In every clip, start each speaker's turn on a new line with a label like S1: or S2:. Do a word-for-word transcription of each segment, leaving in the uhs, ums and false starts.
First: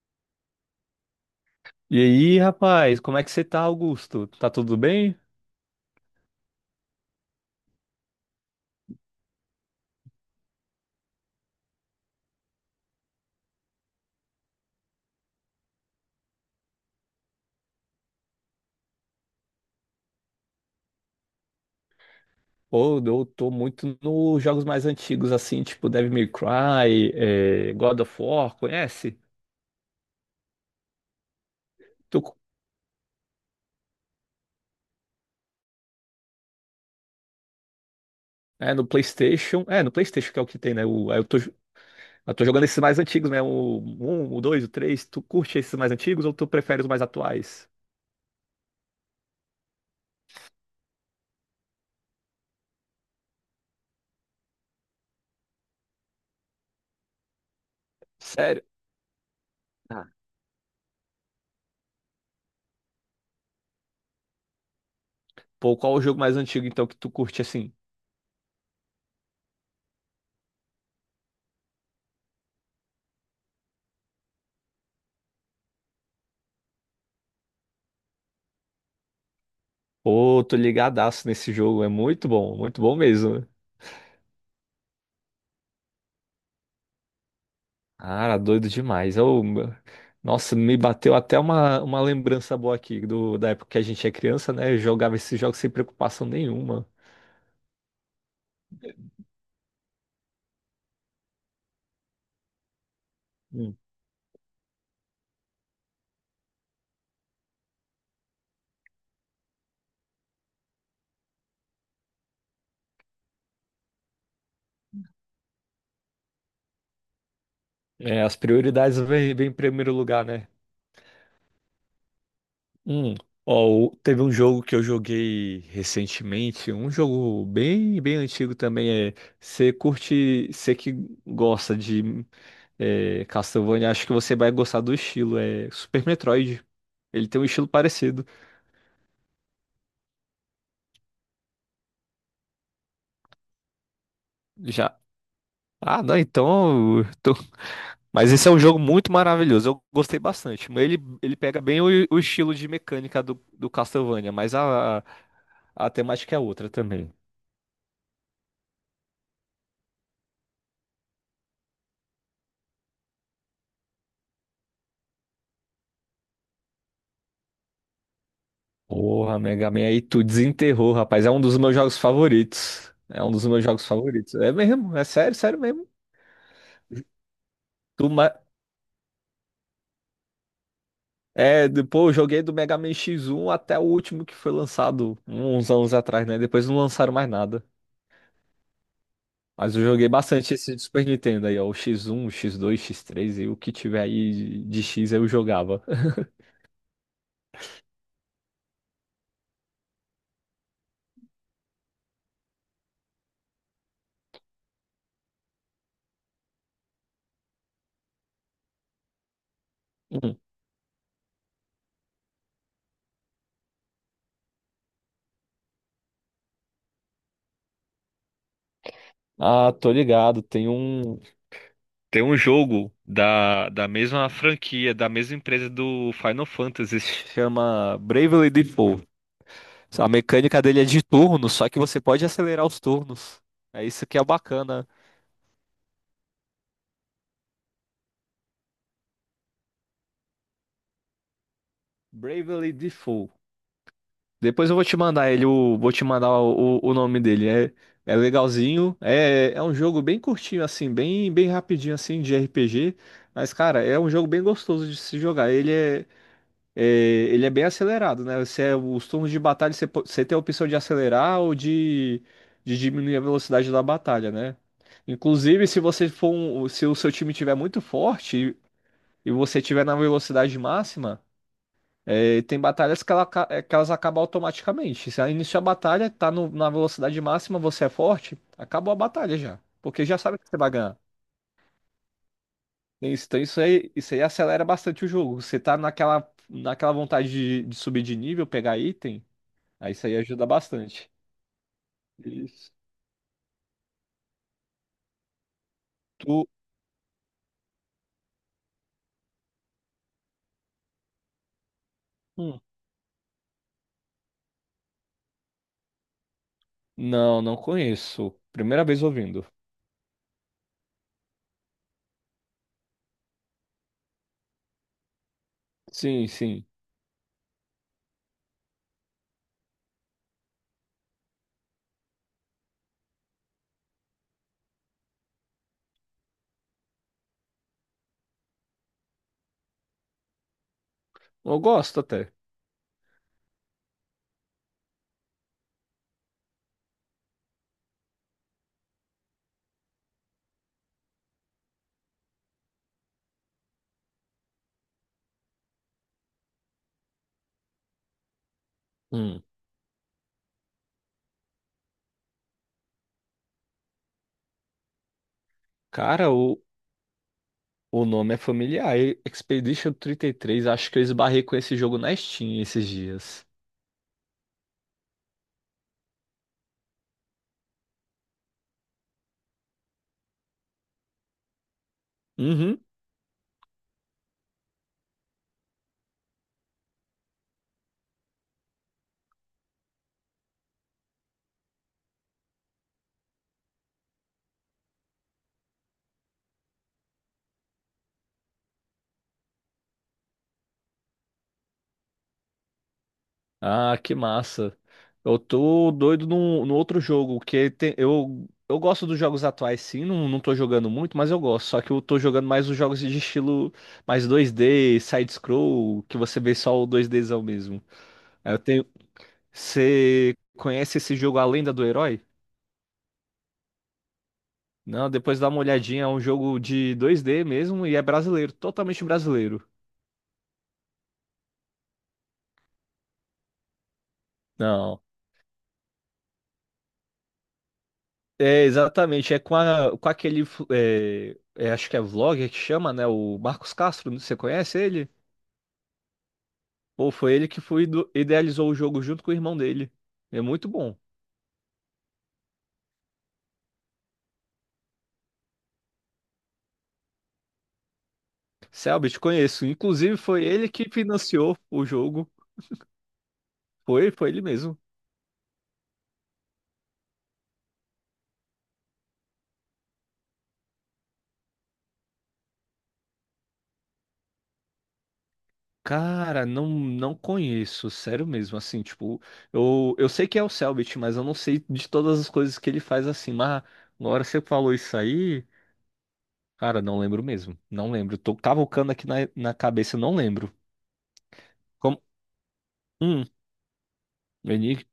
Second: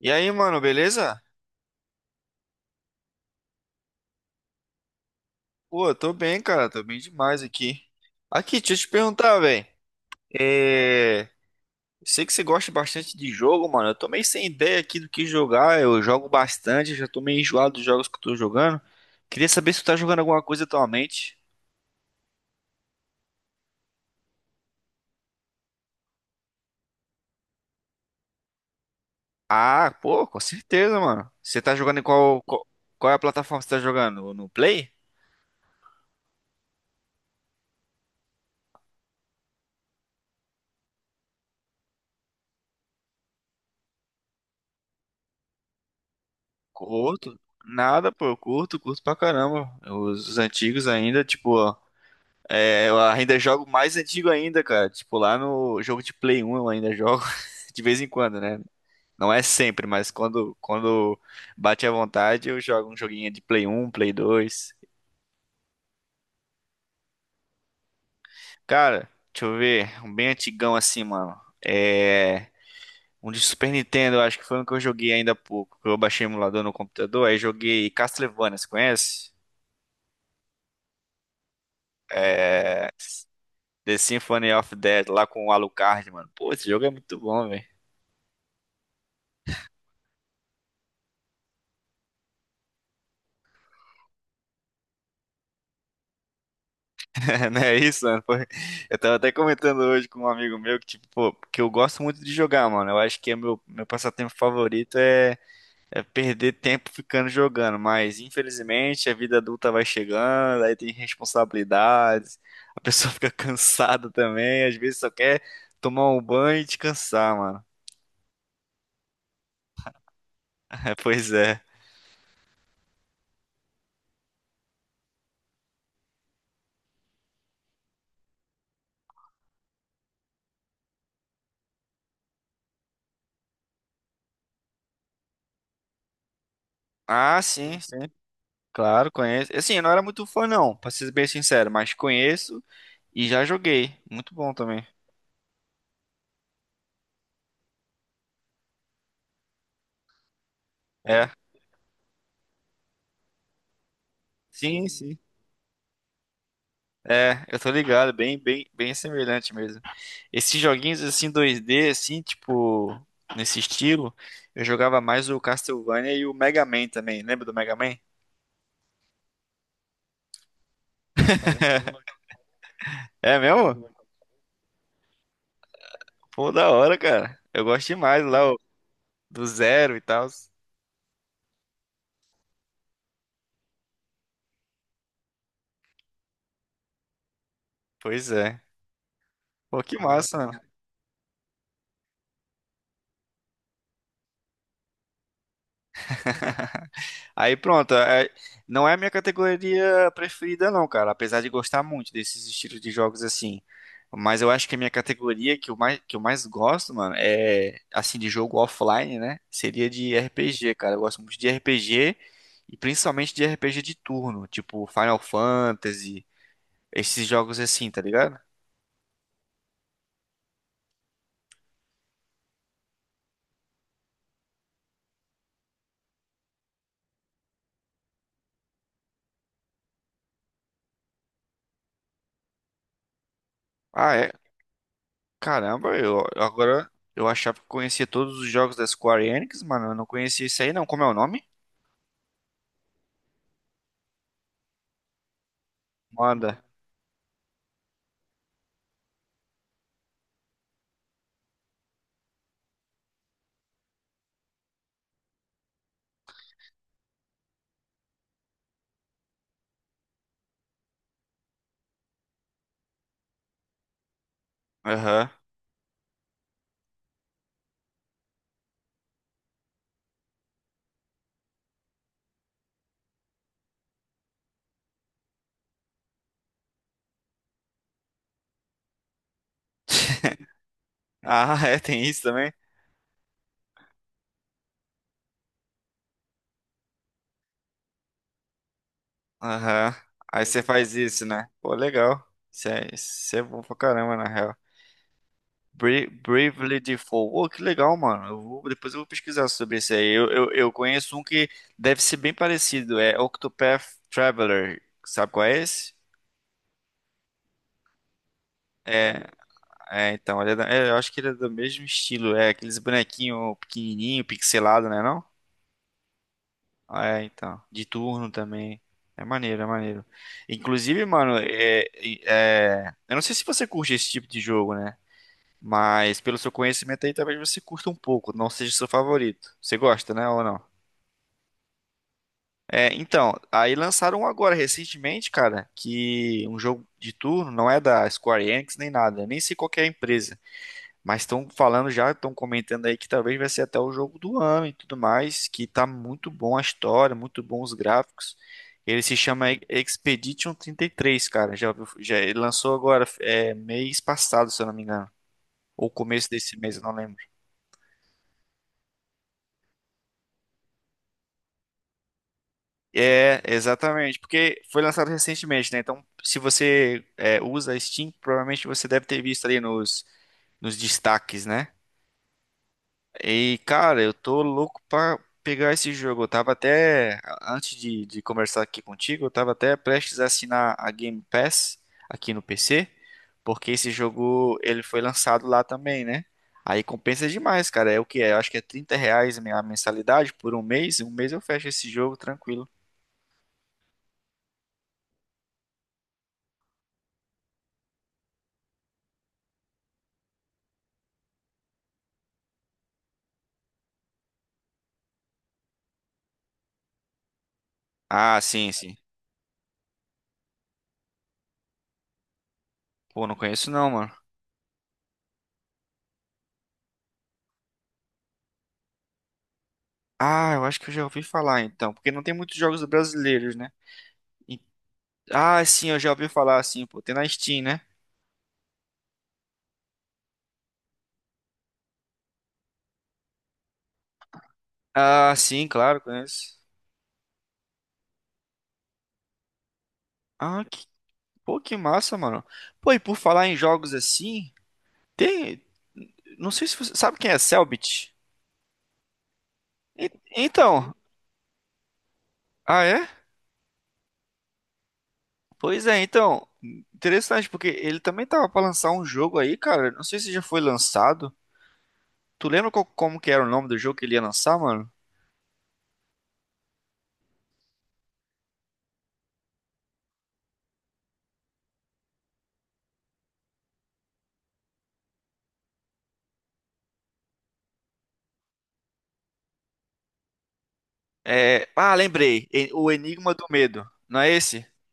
S1: E aí, mano, beleza?
S2: E aí, rapaz, como é que você tá, Augusto? Tá tudo bem?
S1: Pô, eu tô bem, cara, tô bem demais aqui. Aqui, deixa eu te perguntar, velho. É... eu Sei que você gosta bastante de jogo, mano. Eu tô meio sem ideia aqui do que jogar. Eu jogo bastante, já tô meio enjoado dos jogos que eu tô jogando. Queria saber se tu tá jogando alguma coisa atualmente.
S2: Pô, eu tô muito nos jogos mais antigos, assim, tipo Devil May Cry, é, God of War, conhece?
S1: Ah, pô, com certeza, mano. Você tá jogando em
S2: Tô, co-
S1: qual, qual, qual é a plataforma que você tá jogando? No Play?
S2: é, no PlayStation. É, no PlayStation que é o que tem, né? O, aí eu tô eu tô jogando esses mais antigos mesmo, o um, o dois, o três. Tu curte esses mais antigos ou tu prefere os mais
S1: Curto?
S2: atuais?
S1: Nada, pô, eu curto, curto pra caramba. Os antigos ainda, tipo. É, eu ainda jogo mais antigo ainda, cara. Tipo, lá no jogo de Play um eu ainda jogo de vez em quando, né?
S2: Sério?
S1: Não é sempre,
S2: Ah,
S1: mas quando, quando bate à vontade, eu jogo um joguinho de Play um, Play dois.
S2: pô, qual o jogo mais antigo então que tu curte assim?
S1: Cara, deixa eu ver, um bem antigão assim, mano. É. Um de Super Nintendo, eu acho que foi um que eu joguei ainda há pouco. Eu baixei o emulador no computador, aí joguei Castlevania, você conhece?
S2: Pô, tô ligadaço nesse jogo, é muito bom, muito
S1: É.
S2: bom mesmo.
S1: The Symphony of Death, lá com o Alucard, mano. Pô, esse jogo é muito bom, velho.
S2: Cara, doido demais. Eu- nossa, me bateu até uma, uma lembrança boa aqui do, da época que a gente é criança, né? Eu jogava esses jogos sem preocupação nenhuma.
S1: É, não é isso, mano? Foi- Eu tava até comentando hoje com um amigo meu que, tipo, pô, que eu gosto muito de jogar, mano. Eu acho que é meu,
S2: Hum.
S1: meu passatempo favorito é, é perder tempo ficando jogando, mas infelizmente a vida adulta vai chegando, aí tem responsabilidades, a pessoa fica cansada também, às vezes só quer tomar um banho e descansar, mano.
S2: É, as prioridades vêm vêm em primeiro lugar, né?
S1: Pois é.
S2: Hum. Ó, o- teve um jogo que eu joguei recentemente, um jogo bem, bem antigo também. É, você curte, você que gosta de é, Castlevania, acho que você vai gostar do estilo. É Super Metroid. Ele
S1: Ah,
S2: tem um estilo
S1: sim, sim.
S2: parecido.
S1: Claro, conheço. Assim, eu não era muito fã, não, pra ser bem sincero, mas conheço e já joguei. Muito bom também.
S2: Já. Ah, não, então. Eu tô- Mas esse é um jogo muito maravilhoso. Eu gostei bastante. Mas ele,
S1: É.
S2: ele pega bem o, o estilo de mecânica do, do Castlevania, mas
S1: Sim,
S2: a,
S1: sim.
S2: a temática é outra também.
S1: É, eu tô ligado, bem, bem, bem semelhante mesmo. Esses joguinhos assim dois D, assim, tipo, nesse estilo, eu jogava mais o Castlevania e o Mega Man também. Lembra do Mega Man?
S2: Porra, Mega Man, aí tu desenterrou, rapaz. É um dos meus jogos favoritos. É um
S1: É
S2: dos meus jogos
S1: mesmo?
S2: favoritos. É mesmo, é sério, sério mesmo.
S1: Pô, da hora, cara. Eu gosto
S2: Tu
S1: demais
S2: ma-
S1: lá, ó, do Zero e tal.
S2: É, depois eu joguei do Mega Man X um até o último que foi lançado uns anos atrás, né? Depois não lançaram mais nada.
S1: Pois é.
S2: Mas
S1: Pô,
S2: eu
S1: que
S2: joguei
S1: massa.
S2: bastante esse de Super Nintendo aí, ó. O X um, o X dois, X três e o que tiver aí de de X eu jogava.
S1: Aí pronto, é- não é a minha categoria preferida não, cara, apesar de gostar muito desses estilos de jogos assim. Mas eu acho que a minha categoria que eu mais, que eu mais gosto, mano, é assim de jogo offline, né? Seria de
S2: Hum.
S1: R P G, cara. Eu gosto muito de R P G e principalmente de R P G de turno, tipo Final Fantasy, esses jogos assim, tá ligado?
S2: Ah, tô ligado. Tem um. Tem um jogo da, da mesma franquia, da mesma empresa do Final Fantasy, se chama Bravely Default. A mecânica dele é de turno, só que você pode acelerar os turnos. É isso
S1: Ah,
S2: que é
S1: é.
S2: bacana.
S1: Caramba, eu eu agora eu achava que conhecia todos os jogos da Square Enix, mano, eu não conhecia isso aí não. Como é o nome?
S2: Bravely Default. Depois eu vou te mandar ele, o, vou te mandar
S1: Manda.
S2: o, o nome dele. É, é legalzinho. É, é um jogo bem curtinho, assim, bem, bem rapidinho, assim, de R P G. Mas, cara, é um jogo bem gostoso de se jogar. Ele é. É, ele é bem acelerado, né? Você, é, os turnos de batalha, você, po- você tem a opção de acelerar ou de, de diminuir a velocidade da batalha, né?
S1: Aham.
S2: Inclusive, se você for um- se o seu time tiver muito forte e, e você tiver na velocidade máxima, é, tem batalhas que, ela aca- é, que elas acabam automaticamente. Se iniciar a batalha, tá no- na velocidade máxima, você é forte, acabou a batalha já. Porque já sabe que você vai ganhar.
S1: Ah, é, tem isso também?
S2: É isso, Então isso aí, isso aí acelera bastante o jogo. Você tá naquela, naquela vontade de, de subir de nível, pegar item. Aí
S1: Aham.
S2: isso aí
S1: Aí
S2: ajuda
S1: você faz
S2: bastante.
S1: isso, né? Pô, legal. Isso
S2: Isso.
S1: é, isso é bom pra caramba, na real. Bra-
S2: Tu.
S1: Bravely Default. Pô, que legal, mano. Eu vou- depois eu vou pesquisar sobre isso aí. Eu, eu, eu conheço um que deve ser bem
S2: Hum.
S1: parecido. É Octopath Traveler. Sabe qual é esse?
S2: Não, não conheço. Primeira vez
S1: É,
S2: ouvindo.
S1: é então. Ele é da- é, eu acho que ele é do mesmo estilo. É aqueles bonequinhos pequenininho, pixelado, né? não?
S2: Sim, sim.
S1: Ah, é, então. De turno também. É maneiro, é maneiro. Inclusive, mano, é, é- eu não sei se você curte esse tipo de jogo, né? Mas pelo seu conhecimento aí, talvez você curta um pouco, não seja seu favorito. Você gosta, né, ou não?
S2: Eu gosto até.
S1: É, então, aí lançaram um agora recentemente, cara, que um jogo de turno não é da Square Enix nem nada, nem sei qual que é a empresa. Mas estão falando já, estão comentando aí que talvez vai ser até o jogo do ano e tudo mais, que tá muito bom a história, muito bom os gráficos. Ele se
S2: Hum.
S1: chama E- Expedition trinta e três, cara. Já, ouviu- já ele lançou agora, é, mês passado, se eu não me engano. Ou começo
S2: Cara,
S1: desse
S2: o,
S1: mês, eu não lembro.
S2: o nome é familiar. E- Expedition trinta e três. Acho que eu esbarrei com esse jogo na Steam esses
S1: É,
S2: dias.
S1: exatamente, porque foi lançado recentemente, né? Então, se você é, usa a Steam, provavelmente você deve ter visto ali nos, nos destaques, né?
S2: Uhum.
S1: E, cara, eu tô louco pra pegar esse jogo. Eu tava até, antes de, de conversar aqui contigo, eu tava até prestes a assinar a Game Pass aqui no P C, porque esse jogo, ele foi lançado lá também, né? Aí compensa demais, cara. É o que é? Eu acho que é trinta reais a minha mensalidade por um mês. Um mês eu fecho esse jogo tranquilo.
S2: Ah, que massa. Eu tô doido no, no outro jogo, que tem- eu, eu gosto dos jogos atuais, sim, não, não tô jogando muito, mas eu gosto. Só que eu tô jogando mais os jogos de estilo mais dois d side-scroll, que você vê só o 2Dzão mesmo.
S1: Ah,
S2: Aí eu
S1: sim,
S2: tenho.
S1: sim.
S2: Você conhece esse jogo A Lenda do Herói?
S1: Pô, não conheço não, mano.
S2: Não, depois dá uma olhadinha, é um jogo de dois d mesmo e é brasileiro, totalmente brasileiro.
S1: Ah, eu acho que eu já ouvi falar então, porque não tem muitos jogos brasileiros, né? E-
S2: Não.
S1: Ah, sim, eu já ouvi falar assim, pô, tem na Steam, né?
S2: É, exatamente. É com, a- com aquele. Fu- É, é, acho que é vlogger que chama, né? O Marcos Castro. não- Você conhece ele?
S1: Ah, sim, claro, conheço.
S2: Ou foi ele que foi, ido- idealizou o jogo junto com o irmão dele. É
S1: Ah,
S2: muito
S1: que,
S2: bom.
S1: pô, que massa, mano. Pô, e por falar em jogos assim, tem. Não sei se você sabe quem é Cellbit.
S2: Selbit, conheço.
S1: E-
S2: Inclusive, foi ele que
S1: então,
S2: financiou o jogo.
S1: ah, é?
S2: Foi, foi ele mesmo.
S1: Pois é, então. Interessante, porque ele também tava pra lançar um jogo aí, cara. Não sei se já foi lançado. Tu lembra qual- como que era o nome do jogo que ele ia lançar, mano?
S2: Cara, não, não conheço. Sério mesmo. Assim, tipo, eu, eu sei que é o Selbit, mas eu não sei de todas as coisas que ele faz assim. Mas agora você falou isso aí. Cara, não lembro mesmo. Não lembro. Tô cavucando aqui na, na cabeça, não lembro.
S1: É, ah,
S2: Como?
S1: lembrei. E- O
S2: Hum,
S1: Enigma do Medo. Não é esse?
S2: Eni-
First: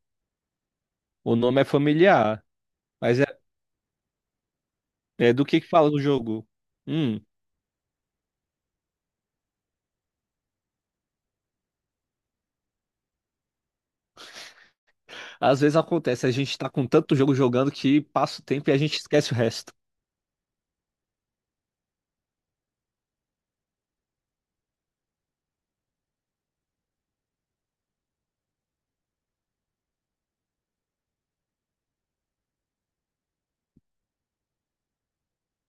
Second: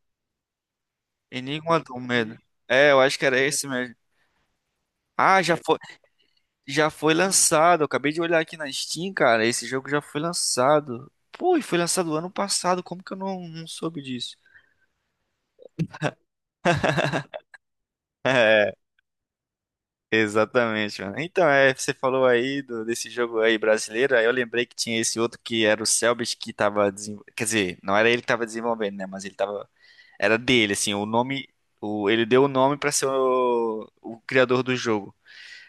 S2: o nome é
S1: Enigma do Medo.
S2: familiar,
S1: É, eu acho
S2: mas
S1: que
S2: é,
S1: era esse mesmo.
S2: é
S1: Ah,
S2: do
S1: já
S2: que que
S1: foi.
S2: fala o jogo?
S1: Já foi
S2: Hum,
S1: lançado, eu acabei de olhar aqui na Steam, cara. Esse jogo já foi lançado. Pô, e foi lançado ano passado, como que eu não, não soube disso?
S2: às vezes acontece, a gente tá com tanto jogo jogando que passa o tempo
S1: É,
S2: e a gente esquece o resto.
S1: exatamente, mano. Então, é, você falou aí do- desse jogo aí brasileiro, aí eu lembrei que tinha esse outro que era o Cellbit que tava desenvolvendo. Quer dizer, não era ele que tava desenvolvendo, né? Mas ele tava. Era dele, assim, o nome. O, ele deu o nome pra ser o, o criador do jogo.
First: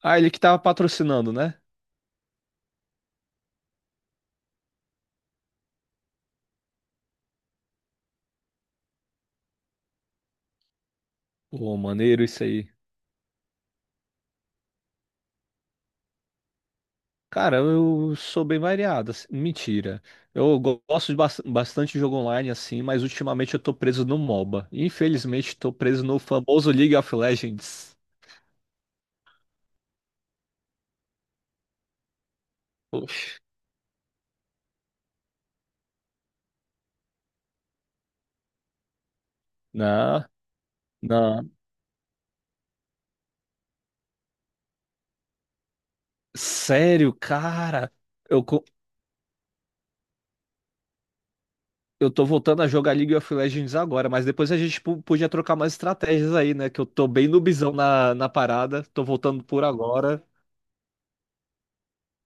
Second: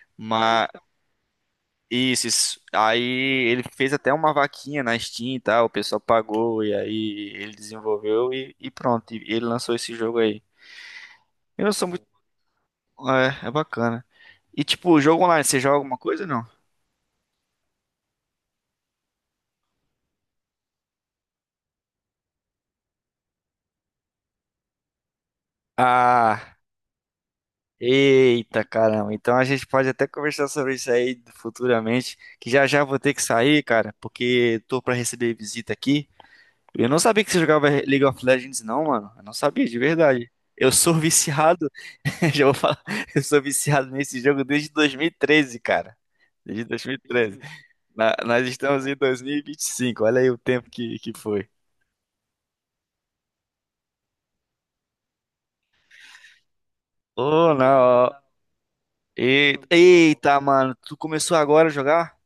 S2: Ah, ele que tava
S1: Mas
S2: patrocinando, né?
S1: Isso, isso. Aí ele fez até uma vaquinha na Steam e tal, o pessoal pagou e aí ele desenvolveu e, e pronto, e ele lançou esse jogo aí. Eu não
S2: Pô,
S1: sou muito.
S2: maneiro isso aí.
S1: É, é bacana. E tipo, o jogo online, você joga alguma coisa ou não?
S2: Cara, eu sou bem variado, assim, mentira. Eu go- gosto de bas- bastante de jogo online, assim, mas ultimamente eu tô preso no MOBA. Infelizmente, tô preso no
S1: Ah,
S2: famoso League of Legends.
S1: eita caramba. Então a gente pode até conversar sobre isso aí futuramente, que já já vou ter que
S2: Poxa.
S1: sair, cara, porque tô pra receber visita aqui. Eu não sabia que você jogava League of Legends, não, mano. Eu não sabia, de
S2: Não,
S1: verdade. Eu sou
S2: não.
S1: viciado. Já vou falar, eu sou viciado nesse jogo desde dois mil e treze, cara. Desde
S2: Sério,
S1: dois mil e treze.
S2: cara.
S1: Na-
S2: Eu,
S1: nós
S2: co-
S1: estamos em dois mil e vinte e cinco, olha aí o tempo que, que foi.
S2: eu tô voltando a jogar League of Legends agora, mas depois a gente po- podia trocar mais estratégias aí, né? Que eu tô bem
S1: Oh,
S2: noobzão
S1: não.
S2: na, na
S1: Ó.
S2: parada. Tô voltando
S1: E-
S2: por agora.
S1: Eita, mano, tu começou agora a jogar?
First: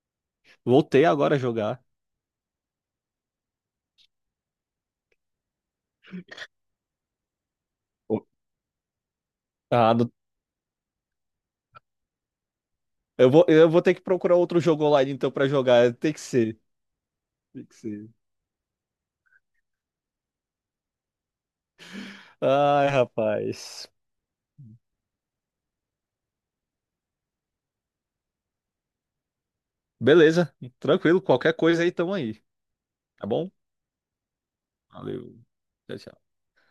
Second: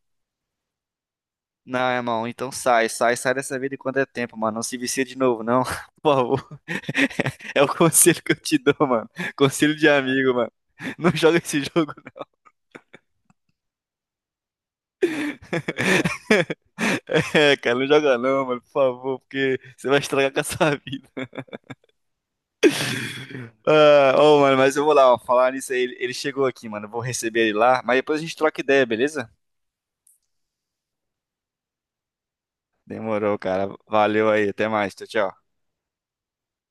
S2: Voltei agora a
S1: Não,
S2: jogar.
S1: irmão, então sai, sai, sai dessa vida enquanto é tempo, mano. Não se vicia de novo, não. Por favor. É o conselho
S2: O-
S1: que eu te dou, mano. Conselho de
S2: Ah, não-
S1: amigo, mano. Não joga esse jogo.
S2: eu vou, eu vou ter que procurar outro jogo online então pra jogar. Tem que ser.
S1: É,
S2: Tem que
S1: cara, não
S2: ser.
S1: joga não, mano, por favor, porque você vai estragar com a sua vida.
S2: Ai, rapaz.
S1: Ah, ô, mano, mas eu vou lá, ó, falar nisso aí. Ele ele chegou aqui, mano. Eu vou receber ele lá, mas depois a gente troca ideia, beleza?
S2: Beleza, tranquilo. Qualquer coisa aí, tamo aí. Tá
S1: Demorou,
S2: bom?
S1: cara. Valeu aí, até mais. Tchau,
S2: Valeu.
S1: tchau.
S2: Tchau, tchau.